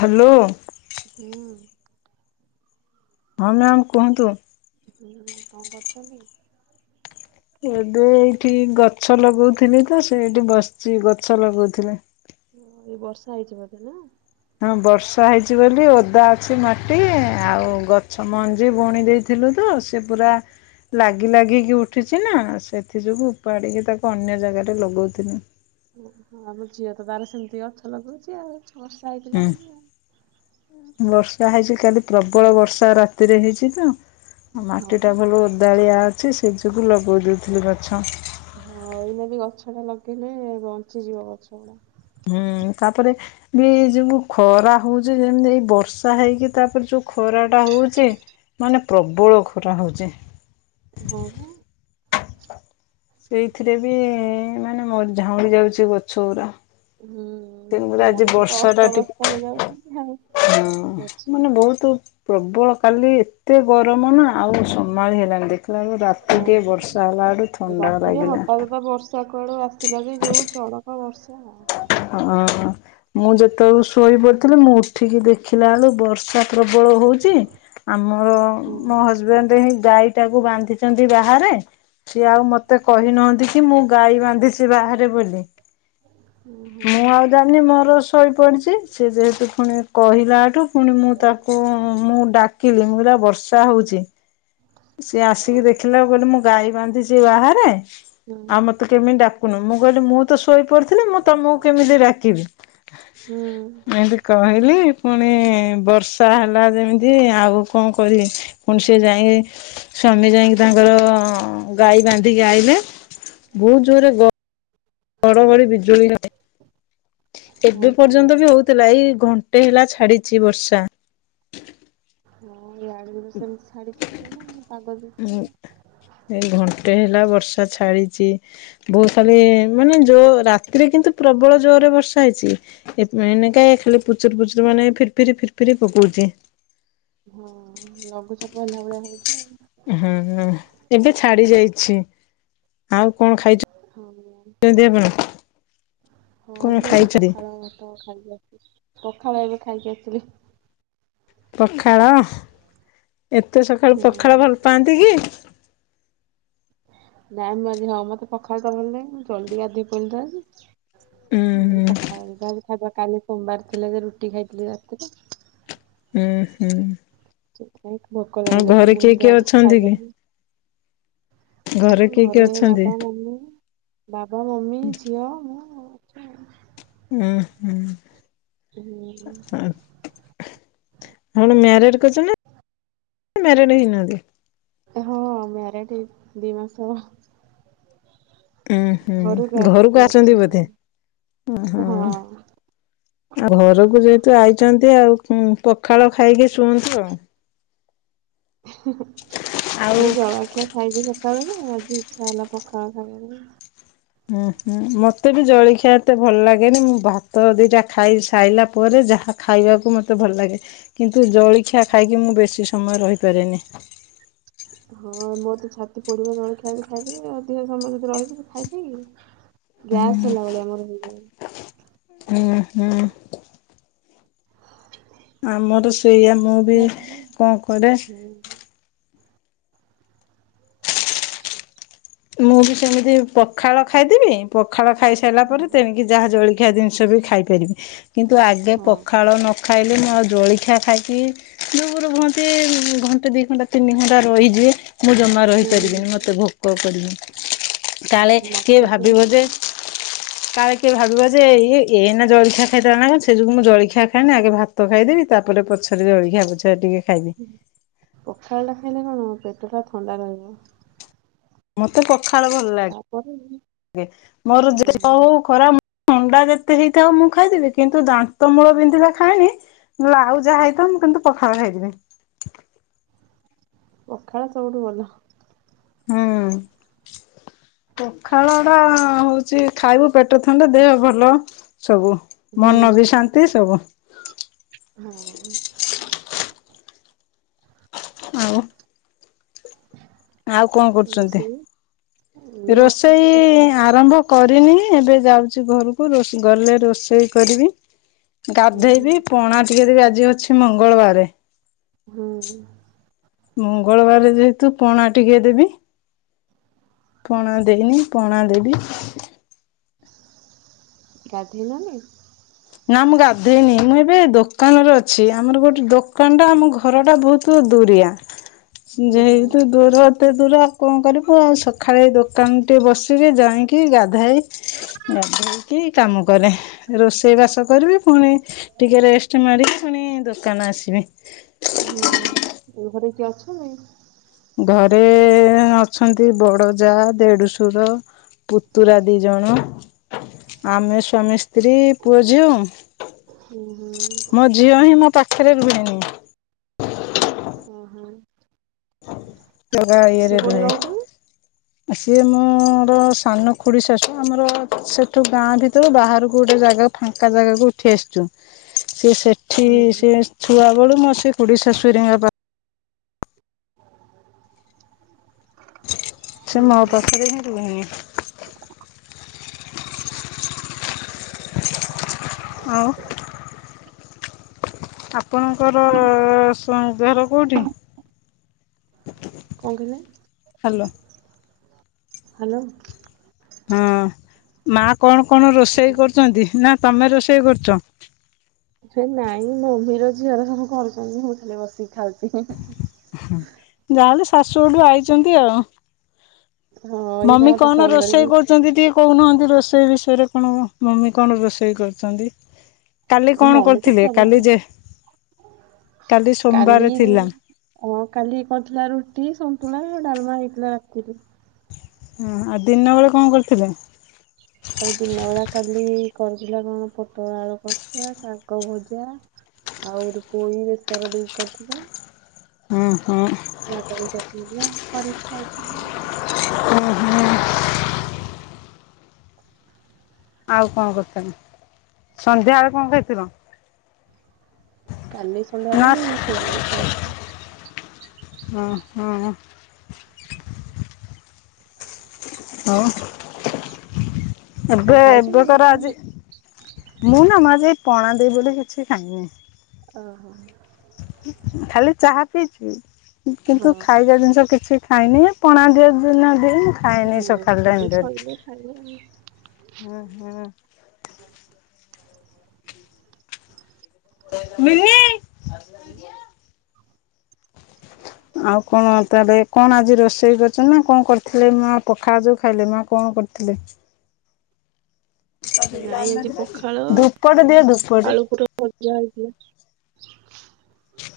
Hello ହୁଁ ହଁ ma'am କୁହନ୍ତୁ। ହୁଁ କଣ କରୁଛନ୍ତି? ଏବେ ଏଇଠି ଗଛ ଲଗଉଥିଲି ତ ସେଇଠି ବସିଛି ଗଛ ଲଗଉଥିଲେ। ହଁ ଏ ବର୍ଷା ହେଇଛି ବୋଧେ ନା? ହଁ ବର୍ଷା ହେଇଛି ବୋଲି ଓଦା ଅଛି ମାଟି ଆଉ ଗଛ ମଞ୍ଜି ବୁଣି ଦେଇଛି। ଥିଲୁତ ସେ ପୁରା ଲାଗି ଲାଗିକି ଉଠିଛି ନା ସେଥିଯୋଗୁଁ ଉପାଡ଼ିକି ତାକୁ ଅନ୍ୟ ଜାଗାରେ ଲଗଉଥିଲି। ଓହୋ ଆମ ଝିଅ ତ ତାର ସେମିତି ଗଛ ଲଗଉଛି ଆଉ ବର୍ଷା ହେଇଥିଲା ହୁଁ ବୋଲି। ବର୍ଷା ହେଇଛି କାଲି ପ୍ରବଳ ବର୍ଷା ରାତିରେ ହେଇଛି ତ। ହଁ ମାଟିଟା ପା ଭଲ ଓଦାଳିଆ ଅଛି ସେ ଯୋଗୁଁ ଲଗେଇ ଦେଉଥିଲି ଗଛ। ହଁ ଏଇଲେ ବି ଗଛ ଟା ଲଗେଇଲେ ବଞ୍ଚିଯିବ ଗଛ ଗୁଡା ହୁଁ ତାପରେ ବି ଏଇ ଯୋଉୁ ଖରା ହଉଛି ଯେମିତି ଏଇ ବର୍ଷା ହେଇକି ତାପରେ ଯୋଉ ଖରା ଟା ହଉଛି ମାନେ ପ୍ରବଳ ଖରା ହୋଉଛି। ହଁ ହଁ। ସେଇଥିରେ ବି ମାନେ ମୋ ଝାଉଁଡି ଯାଉଛି ଗଛ ଗୁୁରା। ହୁଁ ମଣିଷ ତ ଟା ଅସ୍ତବସ୍ତ ଟିକେ ହେଇଯାଉଛନ୍ତି। ହଁ ଗଛ ମାନେ ବହୁତ ପ୍ରବଳ କାଲି ଏତେ ଗରମ ନା ଆଉ ସମ୍ଭାଳି ହେଲାଣି ଦେଖ ହେ ହଁ ରାତି ଟିଏ ପା। ବର୍ଷା ହେଲା ବଳୁ ଥଣ୍ଡା ରାତିରେ ଲାଗିଲା। ହଠାତ୍ ବର୍ଷା କୁଆଡୁ ଆସିଲା ଯେ ଯୋଉ ଚଡକ ବର୍ଷା ହଁ ମୁଁ ଯେତେବେଳଳେ ଶୋଇପଡିଥିଲି ମୁଁ ଉଠିକି ଦେଖିଲା ବେଳୁ ବର୍ଷା ପ୍ରବଳ ହଉଛି ଆମର ହୁଁ ମୋ ହଜବେଣ୍ଡ ହିଁ ଗାଈ ତାକୁ ବାନ୍ଧିଛନ୍ତି ବାହାରେ ସିଏ ଆଉ ମତେ କହିନାହାନ୍ତି କି ମୁଁ ଗାଈ ବାନ୍ଧିଛି ବାହାରେ ବୋଲି। ଓହୋ ମୁଁ ଆଉ ଜାଣିନି ମୋର ଶୋଇପଡିଛି ସେ ଯେହେତୁ ପୁଣି କହିଲାଠୁ। ପୁଣି ମୁଁ ତାକୁ ମୁଁ ଡାକିଲି ମୁଁ ପରା ବର୍ଷା ହଉଛି। ସିଏ ଆସିକି ଦେଖିଲା ମୁଁ କହିଲି ଗାଈ ବାନ୍ଧିଛି ବାହାରେ ଆଉ ମତେ କେମିତି ଡାକୁନୁ ମୁଁ କହିଲି ମୁଁ ଶୋଇ ପଡିଥିଲି ମୁଁ ତମକୁ କେମିତି ଡାକିବି। ହୁଁ ହୁଁ କହିଲି ପୁଣି ବର୍ଷା ହେଲା ଯେମିତି ଆଉ କଣ କରିବି। ପୁଣି ସେ ଯାଏ। ସ୍ୱାମୀ ଯାଇକି ତାଙ୍କର ଗାଈ ବାନ୍ଧିକି ଆଇଲେ ବହୁତ ଜୋରରେ ଗ ଘଡ଼ ଘଡ଼ି ବିଜୁଳି ନଈ ହଁ ଏବେ ପା ପର୍ଯ୍ୟନ୍ତ ବି ହଉଥିଲା ଏଇ ଘଣ୍ଟେ ହେଲା ଛାଡିଛି ବର୍ଷା। ହଁ ଇଆଡେ ସେମିତି ଛାଡିଛି ଟିକେନା ପାଗ ଦେଇଛି। ଏଇ ଘଣ୍ଟେ ହେଲା ବର୍ଷା ଛାଡିଛି। ବହୁତ ଖାଲି ମାନେ ଜୋ ରାତିରେ କିନ୍ତୁ ପ୍ରବଳ ଜୋର ରେ ବର୍ଷା ହେଇଛି। ହେଇଥିପାଇଁ ଏନେକ ଖାଲି ପୁଚୁରୁ ପୁଚୁରୁ ମାନେ ଫିର୍ ଫିର୍ ପକଉଛି। ହଁ ଲଘୁଚାପ ହେଲା ଭଳିଆ ହଉଛି ଆଉ। ହୁଁ ହୁଁ ଏବେ ଛାଡି ଯାଇଛି। ଆଉ କଣ ହଁ ଖାଇଛନ୍ତି ଛନ୍ତି ଆପଣ କଣ ଖାଇଛନ୍ତି? ତ ଖାଇକି ଆସି ପଖାଳ ଏବେ ଖାଇକି ଆସିଲି। ପଖାଳ ଏତେ ସକାଳୁ ହୁଁ। ପଖାଳ ଭଲ ପାଆନ୍ତି କି? ନାଇଁ ମୁଁ ଆଜି ହଁ ମତେ ପଖାଳ ଭଲ ଲାଗେ ଜଲଦି ଗାଧୋଇ ପଇଲି ତ ଆଜି। ଉଁ ମୋର ପଖାଳ ଯାହା ଖାଇବା କାଲି ସୋମବାର ଥିଲା ଯେ ରୁଟି ଖାଇଥିଲି ରାତିରେ। ହୁଁ ହୁଁ। ସେଥିପାଇଁ ଭୋକ ଆଉ ଲାଗିଲା ତ ଘରେ ମୁଁ କିଏ କିଏ ଯାହା କିଛି ଅଛନ୍ତି କି? ଖାଇବି। କିଏ ହଁ କିଏ ଘରେ ଅଛନ୍ତି? ବାବା ମମି ବାବା ମମି ଝିଅ ମୁଁ। ଅଛି ଆଉ। ହୁଁ ହୁଁ। ହୁଁ [unintelligible] ଆପଣ ମ୍ୟାରେଡ କରିଛନ୍ତି ନା ମ୍ୟାରେଡ ହେଇନାହାନ୍ତି? ହଁ ମ୍ୟାରେଡ ହେଇଛି ଦିମାସ। ଉୁଁ ଘରକୁ ହୁଁ ଆସିଛି ଘରକୁ ଅଛି ଆସନ୍ତି ବୋଧେ ଘରେ ଉ ହଁ। ଆଉ ହୁଁ ଘରକୁ ଯେହେତୁ ଆଇଛନ୍ତି ଆଉ। ହୁଁ ପଖାଳ ଖାଇକି ଶୁଅନ୍ତୁ ଆଉ। ଏଇ ଆଉ ଜଳଖିଆ ଖାଇଚି ସକାଳେ ଯେ ଆଜି ଇଚ୍ଛା ହେଲା ପଖାଳ ଖାଇବାକୁ। ହୁଁ ହୁଁ ମତେ ବି ଜଳଖିଆ ଏତେ ଭଲ ଲାଗେନି ମୁଁ ଭାତ ଦିଟା ଖାଇ ସାଇଲା ପରେ ଯାହା ଖାଇବାକୁ ମୋତେ ଭଲ ଲାଗେ କିନ୍ତୁ ଜଳଖିଆ ଖାଇକି ମୁଁ ବେଶୀ ସମୟ ରହିପାରେନି। ହଁ ମୋର ତ ଛାତି ପୋଡ଼ିବ ଜଳଖିଆ ଜଦି ଖାଇଦେବି ଅଧିକା ସମୟ ଯଦି ରହିଯିବି ଖାଇପିକିରି। ଗ୍ୟାସ୍ ହେଲା ଭଳିଆ ମୋର ହେଇଯାଏ। ହୁଁ ହୁଁ। ଆମର ସେଇଆ ମୁଁ ବି କଣ କରିବା। ଉଁ ହୁଁ। ମୁଁ ବି ସେମିତି ପଖାଳ ଖାଇଦେବି ପଖାଳ ଖାଇସାରିଲା ପରେ ତେଣିକି ଯାହା ଜଳଖିଆ ଜିନିଷ ବି ଖାଇପାରିବି କିନ୍ତୁ ଆଗେ ହଁ ପଖାଳ ନଖା ଖାଇଲେ ମୁଁ ଆଉ ଜଳଖିଆ ଖାଇକି ଘଣ୍ଟେ ଦି ଘଣ୍ଟା ତିନି ଘଣ୍ଟା ରହିଯିବେ ମୁଁ ଜମା ହୁଁ ରହିପାରିବିନି ମତେ ହୁଁ ଭୋକ କରିବି। କାଳେ କିଏ ମତେ ଭାବିବ ଯେ ସେଇଆ। କାଳେ କିଏ ଭାବିବ ଯେ ଇଏ ଏଇନା ଜଳଖିଆ ଖାଇଥିଲା ନା କଣ ସେ ଯୋଗୁଁ ମୁଁ ଜଳଖିଆ ଖାଏଇନା ଆଗେ ଭାତ ଭାତ ଖାଇଦେବି ତାପରେ ପଛରେ ଜଳଖିଆ ପଛେକା ଟିକେ ଖାଇବି। ପଖାଳ ଟା ଖାଇଲେ କଣ ହେବ ପେଟ ଟା ଥଣ୍ଡା ରହିବ। ମତେ ପଖାଳ ଭଲ ତାପରେ ଲାଗେ ମୋର ଜୋଉଟା ହଁ। ହୋଉ। ଖରାପ ଥଣ୍ଡା ଯେତେ ହେଇଥାଉ ମୁଁ ଖାଇଦେବି କିନ୍ତୁ ଦାନ୍ତ ମୂଳ ବିନ୍ଧିଲେ ଖାାଏଇନି। ଆଉ ଯାହା ହେଇଥାଉ ମୁଁ କିନ୍ତୁ ପଖାଲ ଖାଇଥିମି। ପଖାଳ ସବୁଠୁ ଭଲ। ହୁଁ। ପଖାଳ ଟା ହଉଛି ଖାଇବୁ ପେଟ ଥଣ୍ଡେ ଦେହ ଭଲ ସବୁ ମନ ବି ଶାନ୍ତି ସବୁ ହଉ। ଆଉ। ଆଉ କଣ କରୁଛନ୍ତି ରୋଷେଇ ଏଇ ବସିଛି ରୋଷେଇ ସକାଳୁ ଆରମ୍ଭ କରିନି ଏବେ ଯାଉଛି ଘରକୁ ରୋଷ ଗଲେ ରୋଷେଇ କରିବି। ହୁଁ ହୁଁ ଗାଧେଇବି ପଣା ଟିକେ ଦେବୀ ଆଜି ଅଛି ମଙ୍ଗଳବାରେ। ହୁଁ। ମଙ୍ଗଳବାର ଯେହେତୁ ପଣା ଟିକେ ଦେବି। ପଣା ଦେଇନି ପଣା ଦେବି। ଗାଧେଇ ନ ନି? ନା ମୁଁ ଗାଧୋଇନି ମୁଁ ଏବେ ଦୋକାନରେ ଅଛି ଆମର ଗୋଟେ ଦୋକାନ ଟା ଆମର ଘର ଟା ବହୁତ ଦୁରିଆ। ହଁ ଯେହତୁ ଦୂର ଏତେ ଦୂର ଆଉ କଣ କରିବୁ ଆଉ ସକାଳେ ଦୋକାନ ଟିକେ ବସିକି ଯାଇଁ କି ଗାଧୋଇ ଗାଧୋଇକି କାମ କରେ ରୋଷେଇ ବାସ ଚା କରିବି ପୁଣି ଟିକେ ରେଷ୍ଟ ମାରିକି ପୁଣି ଦୋକାନ ଆସିମି। ହୁଁ ଏ ଘରେ କିଏ ଅଛନ୍ତି। ଘରେ ଅଛନ୍ତି ବଡ ଯା ଦେଢଶୁର। ପୁତୁରା ଦି ଜଣ। ଆମେ ସ୍ୱାମୀ ସ୍ତ୍ରୀ ପୁଅଝିଅ। ହୁଁ ହୁଁ। ସେରା ବି ହୁଏ ନି। ଓହୋ। ତରା ଆଇ ସିଏ ଘରେ କୋଉଠି ରୁହେ ରହୁଛନ୍ତି ସିଏ ମୋର ସାନ ଖୁଡି ଶାଶୁ। ଆମର ସେଠୁ ଗାଁ ଭିତରୁ ବାହାରକୁ ଗୋଟେ ଜାଗା ଫାଙ୍କା ଜାଗା କୁ ଉଠି ଆସିଛୁ। ସିଏ ସେଠି ହୁଁ ସେ ଛୁଆ ବେଳୁ ମୋ ସେ ଖୁଡିଶାଶୁ ହେରିକା ଙ୍କ ପାଖ ସେ ଉଁ ମୋ ହୁଁ। ପାଖରେ ହିଁ ରୁହେନି। [inaudible] ହଉ। ଆପଣଙ୍କର ସୁନ୍ଦ ଘର କୋଉଠି? କଣ କହିଲେ? Hello hello. ହଁ ମା କଣ କଣ ରୋଷେଇ କରୁଛନ୍ତି? ନା ତମେ ରୋଷେଇ କରୁଛ। ନାଇଁ ମମିର ଝିଅର ସବୁ କରୁଛନ୍ତି। ମୁଁ ଖାଲି ବସିକି ଖାଉଛି। ଯାହାହେଲେ ଶାଶୁ ଘଠୁ ଆଇଛନ୍ତି ଆଉ। ହଁ ଏଇ ପା ମମି ମତେ କଣ ଫୋନ ରୋଷେଇ କରିକି କର୍ କରଛନ୍ତି ଟିକେ କହୁନାହାନ୍ତି ରୋଷେଇ ବିଷୟରେ। କଣ ମମି କଣ ରୋଷେଇ କରୁଛନ୍ତି? କାଲି କଣ ମମି ତ କରିଥିଲେ। ସବୁ କାଲି ଯେ କାଲି ସୋମବାର କାଲି ଥିଲା। ହଁ କାଲି କରିଥିଲା ରୁଟି ସନ୍ତୁଳା ଡାଲମା ହେଇଥିଲା ରାତିରେ। ହଁ ଆଉ ଦିନବେଳେ କଣ କରିଥିଲେ? [inaudible] ଆଉ ଦିନ ବେଳା କାଲି କରିଥିଲା କଣ ପୋଟଳ ଆଳୁ କସା ଶାଗ ଭଜା। ଆହୁରି ପୋଇ ବେସର ଦେଇ କରିଥିଲି। ଓଁ ହୋ। ବାଦାମ ଚଟଣି ଧୁମ କରିକି ଖାଉଥିଲି। ଉଁ ହୁଁ। [inaudible] ଆଉ କଣ କରିଚନ୍ତି? ସନ୍ଧ୍ୟାବେଳେ କଣ ଖାଇଥିଲ? କାଲି ନା ସନ୍ଧ୍ୟାବେଳେ ମୁଁ ସିମେଇ ଖାଇଥିଲି। ହଁ ହଁ। ହଁ କଣ ଏବେ ଖାଇଛୁ ନା ଏବେ କିଛି କର ଖାଇନୁ? ଆଜି। ମୁଁ ନା ମୁଁ ଆଜି ଏଇ ପଣା ଦେବି ବୋଲି କିଛି ଖାଇଁନି। ଓହୋ। ଖାଲି ଚାହା ପିଇଛି। ହଁ କିନ୍ତୁ ଖାଇବା ଜିନିଷ କିଛି ଖାଇନି। ପଣା ଦିଅ ଦିନ ଦିଏ ମୁ ଖାଇନି ଏ ହୁଁ ସଖାଳ ପୂଜା ଟାଇମ ଟାରେ। ସରିଲେ ଖାଇବା ଆଉ। ହୁଁ ହୁଁ। ମିିଲି। [inaudible] ଆଉ କଣ ତାହେଲେ କଣ ଆଜି ରୋଷେଇ କରିଛନ୍ତି ନା କଣ କରିଥିଲେ ମାଁ ପଖାଳ ଯୋଉ ଖାଇଲେ। ମାଁ କଣ କର ଥିଲେ। ନାଇଁ ଆଜି ପଖାଳ ଧୁପଟେ ଦିଅ ଧୁପଟେ। ଆଳୁ ପୁର ଭଜା ହେଇଥିଲା।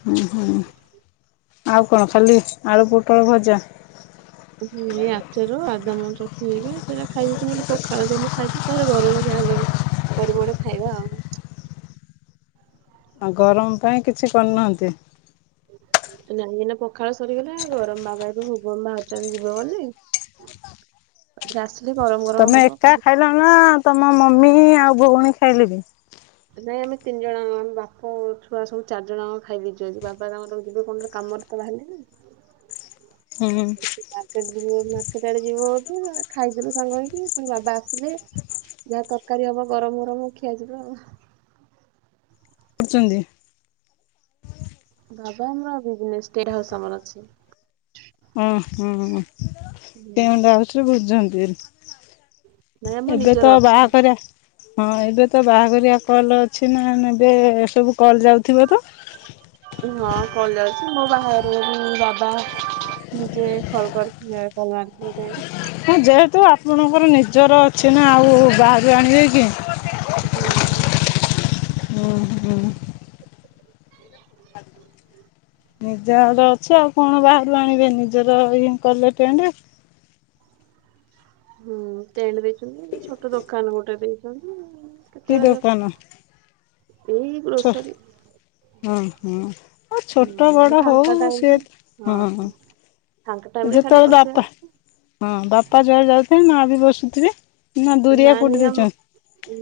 ହୁଁ ହୁଁ ଆଉ କଣ ଖାଲି ଆଳୁ ପୋଟଳ ଭଜା। ହୁଁ ଏ ଆଚାର ଆଦାମ ଚଟନି ହେରିକା ହେରା ଖାଇଦେଇଛି। ମୁଁ କହିଲି ପଖାଳ ଦେ ମୁଁ ଖାଇଛି। ପରେ ଗରମ ଯାହା ହେଲେ ବି କରିବଣି ଖାଇବା ଆଉ। ଆଉ ଗରମ ପାଇଁ କିଛି କରିନାହାନ୍ତି। ନାଇଁ ମାନେ ପଖାଳ ସରିଗଲା। ଗରମ ବାବା ଏବେ ଭୁବନ ବାହାରୁଛନ୍ତି ଯିବେ ବୋଲି। ତାପରେ ଆସିଲେ ଗରମ ଗରମ ତମେ ହବ ଏକା ଖାଇବୁ। ଖାଇଲ ନା ତମ ମମି ଆଉ ଭଉଣୀ ଖାଇଲେଣି। ନାଇଁ ଆମେ ତିନି ଜଣ ବାପ ଛୁଆ ସବୁ ଚାରି ଜଣଯାକ ଖାଇଦେଇଛନ୍ତି ଆଜି। ବାପା ତାଙ୍କର ଯିବେ କଣ ଗୋଟେ କାମରେ। ବାପା ବାହାରିଲେଣି। ହୁଁ। ସେ ମାର୍କେଟ ଯିବ ବୋଲି ମାର୍କେଟ ଆଡେ ଯିବ ବୋଧେ ଖାଇଦେଲୁ ସାଙ୍ଗହେଇକି। ପୁଣି ବାବା ଆସିଲେ। ଯାହା ତରକାରୀ ହବ ଗରମ ଗରମ ଖିଆଯିବ ଆଉ। କରୁଛନ୍ତି। ବାବା ଆମର ବିଜନେସଟା ଅଛି। ଓ ହ ହୁଁ କେଉଁମଟ ଆଉଥ ବୁଝଛନ୍ତି ନାଇଁ ଆମ [unintelligible] ଏବେ ନିଜର ତ ଅଛି। ବାହା କରିବା ହଁ ଏବେ ତ ବାହାଘରଆ କଲ ଅଛି ନା ଏବେ ଏ ସବୁ କଲ୍ ଯାଉଥିବ ତ। ହଁ କଲେ ଅଛି ମୋ ବାହାରେ ବାବା [inaudible] ନିଜେ ଖଲ କରି [inaudible] ହଁ ଯେହେତୁ ଆପଣଙ୍କର ନିଜର ଅଛି ନା ଆଉ ବାହାରୁ ଆଣିବେ କି? ହୁଁ-ଉ। ଓଃ ହୋ। [unintelligible] ନିଜ ଘର ଅଛୁ ଆଉ କଣ ବାହାରୁ ଆଣିବେ ନିଜର ଇଁ କଲେ ଟେଣ୍ଡ ହୁଁ ଟେଣ୍ଡ ଦେଇଛନ୍ତି ଏମିତି ଛୋଟ ଦୋକାନ ଗୋଟେ ଦେଇଛନ୍ତି-ଇ। କି କେତେବେଳେ-ଏକ ଏଇ ଛ ଗ୍ରୋସରୀ ହୁଁ ହୁଁ। ଅ ଛୋଟ ହୁଁ ବଡ ଫାଙ୍କା ହଉ ସିଏ ଟାଇମ ହଁ ଫାଙ୍କା ଟାଇମ ରେ ଖାଲି ଯେତେବେଳେ ବସିବା ବାପା ହଁ ବାପା ଯୁଆଡେ ଯାଉଥିବେ ମାଆ ବି ବସୁଥିବେ। ନା ଦୁରିଆ ନାଇଁ ନାଇଁ କୋଉଠି ଆମ ଦେଇଛନ୍ତି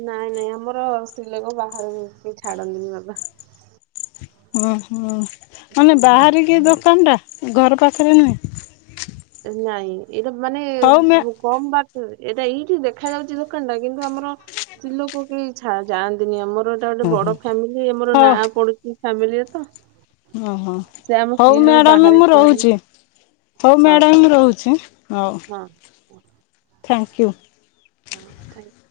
ନାଇଁ ନାଇଁ ଆମର ସ୍ତ୍ରୀଲୋକ ବାହାରକୁ ଛାଡନ୍ତିନି ବାବା ଅଁହୋ ମାନେ ହୁଁ। ବାହାରିକି ଦୋକାନ ଟା ଘର ପାଖରେ ନୁହେଁ। ନାଇଁ ଏଇଟା ମାନେ ହଉ ମ୍ୟା କମ୍ ବାଟୁ ଏଇଟା ଏଇଠୁ ଦେଖ ଦେଖା ଯାଉଛି ଦୋକାନ ଟା କିନ୍ତୁ ଆମର ସ୍ତ୍ରୀ ଲୋକ କେହି ଛାଁ ଯାଆନ୍ତିନି ଆମର ଏଟା ଗୋଟେ ହଁ ହଁ ବଡ ଫ୍ୟାମିଲି ଆମର ନାଁ ପଡୁଛି ଫ୍ୟାମିଲିରେ ତ ଓହୋ ସେ ଆମ ହଉ ସ୍ତ୍ରୀ ଲୋକ ମ୍ୟାଡାମ ବାହାରେ ମୁଁ ଠିଆ ହେଲେ ରହୁଛି। ହଉ ମ୍ୟାଡ଼ାମ ରହୁଛି ହଉ ହଁ ଥ୍ୟାଙ୍କୟୁ। ହଁ ଥ୍ୟାଙ୍କ।